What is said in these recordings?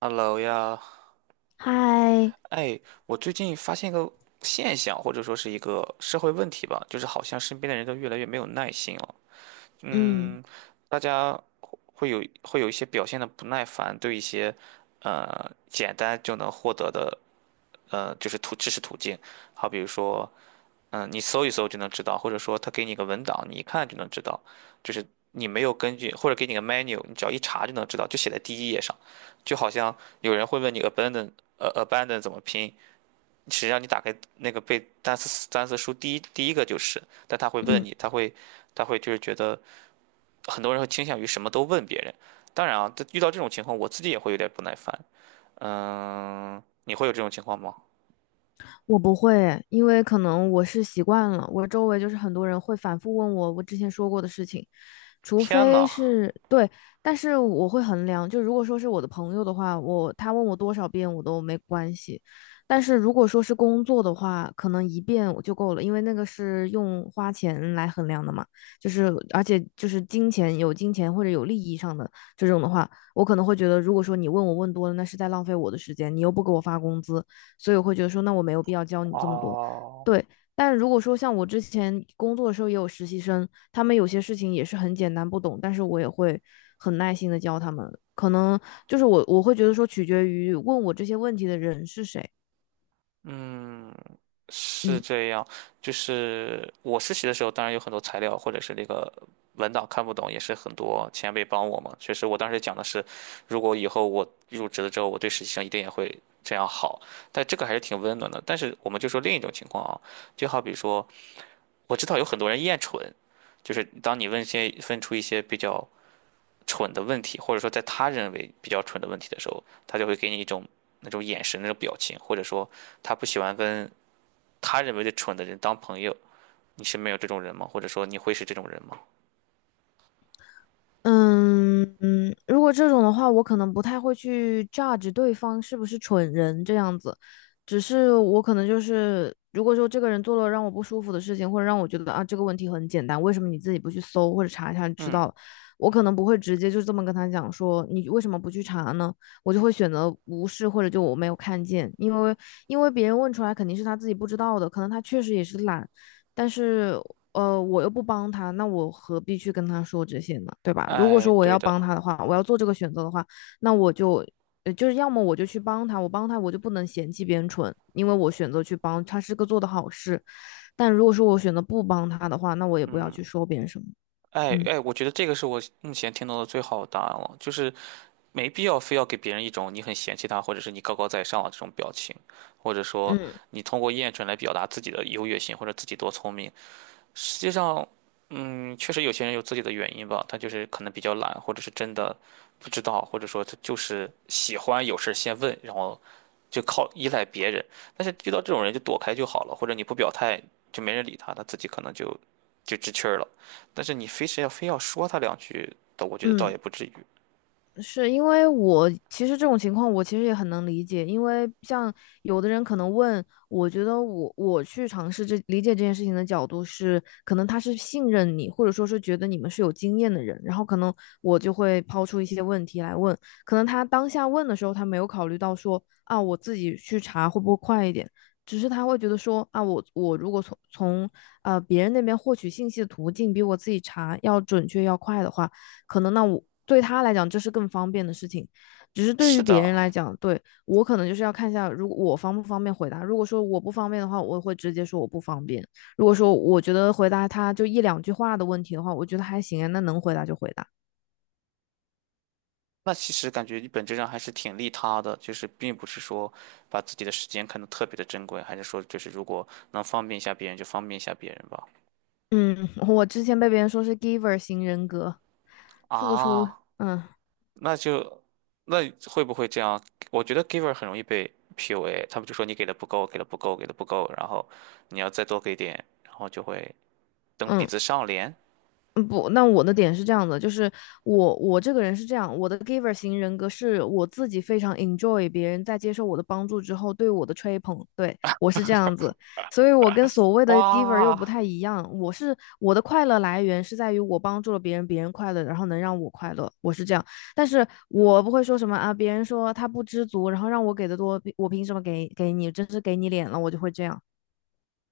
Hello 呀。嗨，哎，我最近发现一个现象，或者说是一个社会问题吧，就是好像身边的人都越来越没有耐心了。嗯嗯，大家会有一些表现的不耐烦，对一些简单就能获得的就是途知识途径，好比如说，嗯，你搜一搜就能知道，或者说他给你个文档，你一看就能知道，就是你没有根据，或者给你个 menu,你只要一查就能知道，就写在第一页上，就好像有人会问你 abandon, abandon 怎么拼。实际上你打开那个背单词单词书第一个就是，但他会问嗯，你，他会他会就是觉得很多人会倾向于什么都问别人。当然啊，这遇到这种情况，我自己也会有点不耐烦。嗯，你会有这种情况吗？我不会，因为可能我是习惯了，我周围就是很多人会反复问我我之前说过的事情，除天非呐！是对，但是我会衡量，就如果说是我的朋友的话，他问我多少遍我都没关系，但是如果说是工作的话，可能一遍我就够了，因为那个是用花钱来衡量的嘛，就是而且就是金钱或者有利益上的这种的话，我可能会觉得，如果说你问我问多了，那是在浪费我的时间，你又不给我发工资，所以我会觉得说，那我没有必要教你这么啊！多。对，但如果说像我之前工作的时候也有实习生，他们有些事情也是很简单不懂，但是我也会很耐心的教他们。可能就是我会觉得说取决于问我这些问题的人是谁，嗯，是嗯。这样。就是我实习的时候，当然有很多材料或者是那个文档看不懂，也是很多前辈帮我嘛。确实，我当时讲的是，如果以后我入职了之后，我对实习生一定也会这样好。但这个还是挺温暖的。但是我们就说另一种情况啊，就好比说，我知道有很多人厌蠢，就是当你问些问出一些比较蠢的问题，或者说在他认为比较蠢的问题的时候，他就会给你一种那种眼神、那种表情，或者说他不喜欢跟。他认为的蠢的人当朋友。你身边有这种人吗？或者说你会是这种人吗？嗯嗯，如果这种的话，我可能不太会去 judge 对方是不是蠢人这样子，只是我可能就是，如果说这个人做了让我不舒服的事情，或者让我觉得啊这个问题很简单，为什么你自己不去搜或者查一下就知嗯。道了？我可能不会直接就这么跟他讲说你为什么不去查呢？我就会选择无视或者就我没有看见，因为因为别人问出来肯定是他自己不知道的，可能他确实也是懒，但是我又不帮他，那我何必去跟他说这些呢？对吧？如果哎，说我对要的。帮他的话，我要做这个选择的话，那我就，就是要么我就去帮他，我帮他我就不能嫌弃别人蠢，因为我选择去帮他是个做的好事。但如果说我选择不帮他的话，那我也不要嗯，去说别人什么。哎嗯哎，我觉得这个是我目前听到的最好的答案了，就是没必要非要给别人一种你很嫌弃他，或者是你高高在上的这种表情，或者说嗯你通过厌蠢来表达自己的优越性或者自己多聪明。实际上，嗯，确实有些人有自己的原因吧，他就是可能比较懒，或者是真的不知道，或者说他就是喜欢有事先问，然后就靠依赖别人。但是遇到这种人就躲开就好了，或者你不表态就没人理他，他自己可能就知趣儿了。但是你非要说他两句的，我觉得倒嗯。也不至于。是因为我其实这种情况，我其实也很能理解，因为像有的人可能问，我觉得我去尝试这理解这件事情的角度是，可能他是信任你，或者说是觉得你们是有经验的人，然后可能我就会抛出一些问题来问，可能他当下问的时候，他没有考虑到说啊，我自己去查会不会快一点，只是他会觉得说啊，我我如果从呃别人那边获取信息的途径比我自己查要准确要快的话。可能那我对他来讲这是更方便的事情，只是对是于别的。人来讲，对我可能就是要看一下，如果我方不方便回答。如果说我不方便的话，我会直接说我不方便。如果说我觉得回答他就一两句话的问题的话，我觉得还行啊，那能回答就回答。那其实感觉你本质上还是挺利他的，就是并不是说把自己的时间看得特别的珍贵，还是说就是如果能方便一下别人就方便一下别人吧。嗯，我之前被别人说是 giver 型人格，付出，啊。嗯那就那会不会这样？我觉得 giver 很容易被 PUA,他们就说你给的不够然后你要再多给点，然后就会蹬鼻嗯。子上脸。嗯，不，那我的点是这样的，就是我这个人是这样，我的 giver 型人格是我自己非常 enjoy 别人在接受我的帮助之后对我的吹捧，对，我是这样子，所以我跟所谓的 giver 又哇。不太一样，我是我的快乐来源是在于我帮助了别人，别人快乐，然后能让我快乐，我是这样，但是我不会说什么啊，别人说他不知足，然后让我给的多，我凭什么给你，真是给你脸了，我就会这样，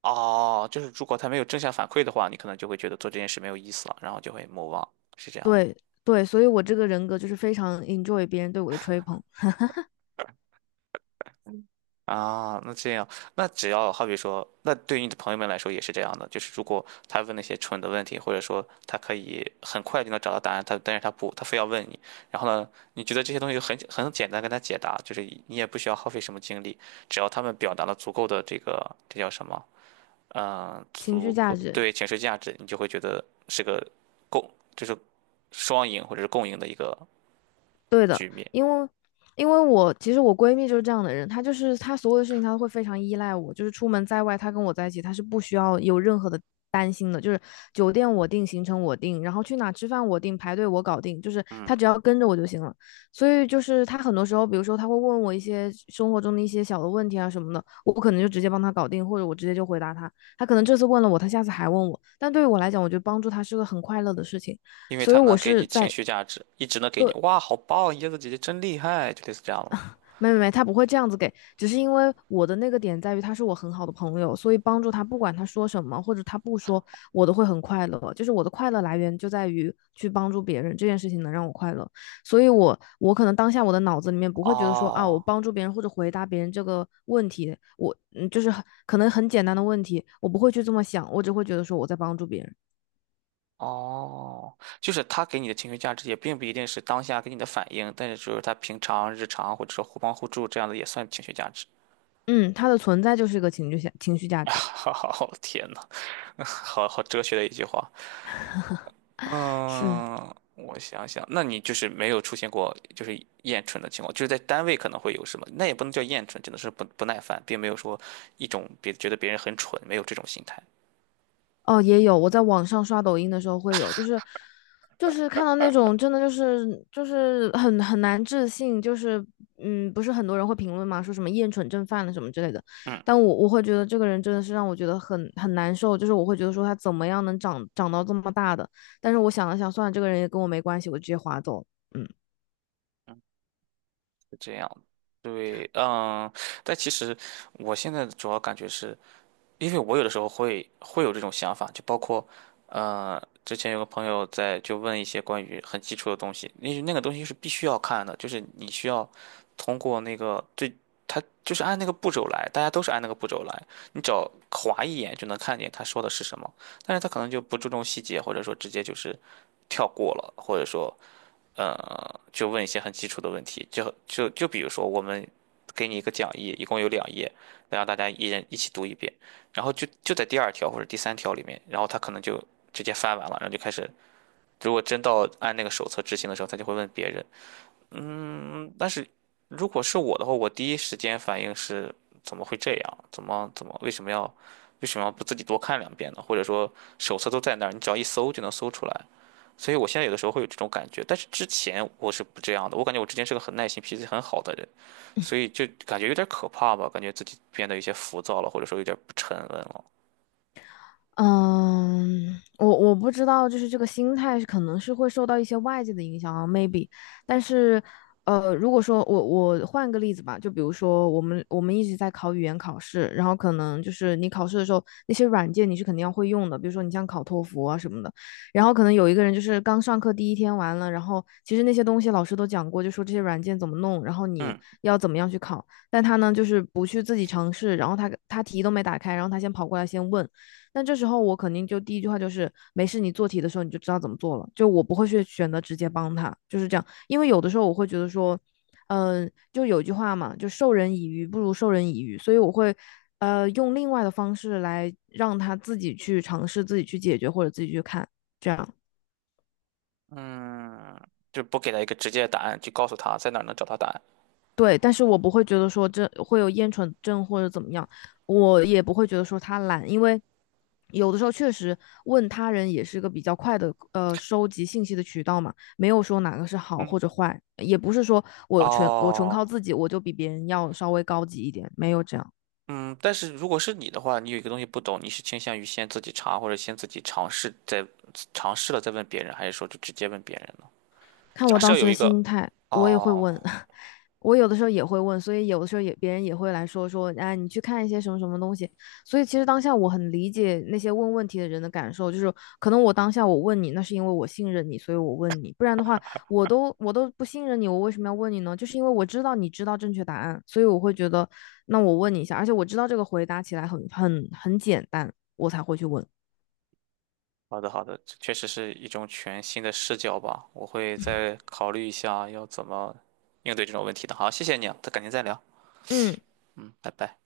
哦，就是如果他没有正向反馈的话，你可能就会觉得做这件事没有意思了，然后就会 m o, 是这样吗？对对，所以我这个人格就是非常 enjoy 别人对我的吹捧。啊，那这样，那只要好比说，那对于你的朋友们来说也是这样的，就是如果他问那些蠢的问题，或者说他可以很快就能找到答案，他但是他不，他非要问你，然后呢，你觉得这些东西很简单，跟他解答，就是你也不需要耗费什么精力，只要他们表达了足够的这个这叫什么，嗯、情绪足价够值，对情绪价值，你就会觉得是个共，就是双赢或者是共赢的一个对的，局面。因为因为我其实我闺蜜就是这样的人，她就是她所有的事情她都会非常依赖我，就是出门在外，她跟我在一起，她是不需要有任何的担心的，就是酒店我定，行程我定，然后去哪吃饭我定，排队我搞定，就是她只要跟着我就行了。所以就是她很多时候，比如说她会问我一些生活中的一些小的问题啊什么的，我不可能就直接帮她搞定，或者我直接就回答她。她可能这次问了我，她下次还问我，但对于我来讲，我觉得帮助她是个很快乐的事情。因为所以他我能给是你情在绪价值，一直能给你"哇，好棒，椰子姐姐真厉害"，就类似这样的吗？没没没，他不会这样子给，只是因为我的那个点在于他是我很好的朋友，所以帮助他，不管他说什么或者他不说，我都会很快乐。就是我的快乐来源就在于去帮助别人这件事情能让我快乐，所以我可能当下我的脑子里面不会觉得说啊，我哦，帮助别人或者回答别人这个问题，我嗯就是很可能很简单的问题，我不会去这么想，我只会觉得说我在帮助别人。哦，就是他给你的情绪价值也并不一定是当下给你的反应，但是就是他平常日常或者说互帮互助这样的也算情绪价值。嗯，他的存在就是一个情绪价值，好，天呐，好好哲学的一句话。是嗯，我想想，那你就是没有出现过就是厌蠢的情况，就是在单位可能会有什么，那也不能叫厌蠢，只能是不耐烦，并没有说一种别觉得别人很蠢，没有这种心态。哦，也有，我在网上刷抖音的时候会有，就是就是看到那种真的就是就是很很难置信，就是嗯，不是很多人会评论嘛，说什么厌蠢症犯了什么之类的，嗯但我会觉得这个人真的是让我觉得很很难受，就是我会觉得说他怎么样能长到这么大的，但是我想了想，算了，这个人也跟我没关系，我直接划走了，嗯。嗯，是这样。对。嗯，但其实我现在主要感觉是，因为我有的时候会有这种想法，就包括，之前有个朋友在就问一些关于很基础的东西，那那个东西是必须要看的，就是你需要通过那个最，他就是按那个步骤来，大家都是按那个步骤来，你只要划一眼就能看见他说的是什么，但是他可能就不注重细节，或者说直接就是跳过了，或者说就问一些很基础的问题，就比如说，我们给你一个讲义，一共有两页，那让大家一人一起读一遍，然后就在第二条或者第三条里面，然后他可能就直接翻完了，然后就开始，如果真到按那个手册执行的时候，他就会问别人。嗯，但是如果是我的话，我第一时间反应是怎么会这样？怎么为什么要不自己多看两遍呢？或者说手册都在那儿，你只要一搜就能搜出来。所以我现在有的时候会有这种感觉，但是之前我是不这样的，我感觉我之前是个很耐心、脾气很好的人，所以就感觉有点可怕吧，感觉自己变得有些浮躁了，或者说有点不沉稳了。嗯，我不知道，就是这个心态是可能是会受到一些外界的影响啊，maybe。但是，如果说我换个例子吧，就比如说我们一直在考语言考试，然后可能就是你考试的时候那些软件你是肯定要会用的，比如说你像考托福啊什么的。然后可能有一个人就是刚上课第一天完了，然后其实那些东西老师都讲过，就说这些软件怎么弄，然后你嗯。要怎么样去考，但他呢就是不去自己尝试，然后他题都没打开，然后他先跑过来先问。但这时候我肯定就第一句话就是没事，你做题的时候你就知道怎么做了，就我不会去选择直接帮他，就是这样。因为有的时候我会觉得说，就有句话嘛，就授人以鱼不如授人以渔，所以我会。用另外的方式来让他自己去尝试、自己去解决或者自己去看，这样。嗯，就不给他一个直接的答案，就告诉他在哪儿能找到答案。对，但是我不会觉得说这会有厌蠢症或者怎么样，我也不会觉得说他懒，因为有的时候确实问他人也是个比较快的呃收集信息的渠道嘛，没有说哪个是好嗯，或者坏，也不是说我纯哦，靠自己我就比别人要稍微高级一点，没有这样。嗯，但是如果是你的话，你有一个东西不懂，你是倾向于先自己查，或者先自己尝试再尝试了再问别人，还是说就直接问别人呢？看假我当设时有的一个，心态，我也会哦，问，我有的时候也会问，所以有的时候也别人也会来说说，哎，你去看一些什么什么东西。所以其实当下我很理解那些问问题的人的感受，就是可能我当下我问你，那是因为我信任你，所以我问你，不然的话，我都不信任你，我为什么要问你呢？就是因为我知道你知道正确答案，所以我会觉得，那我问你一下，而且我知道这个回答起来很很简单，我才会去问。好的，好的，这确实是一种全新的视角吧，我会再考虑一下要怎么应对这种问题的。好，谢谢你啊，再改天再聊。嗯。嗯，拜拜。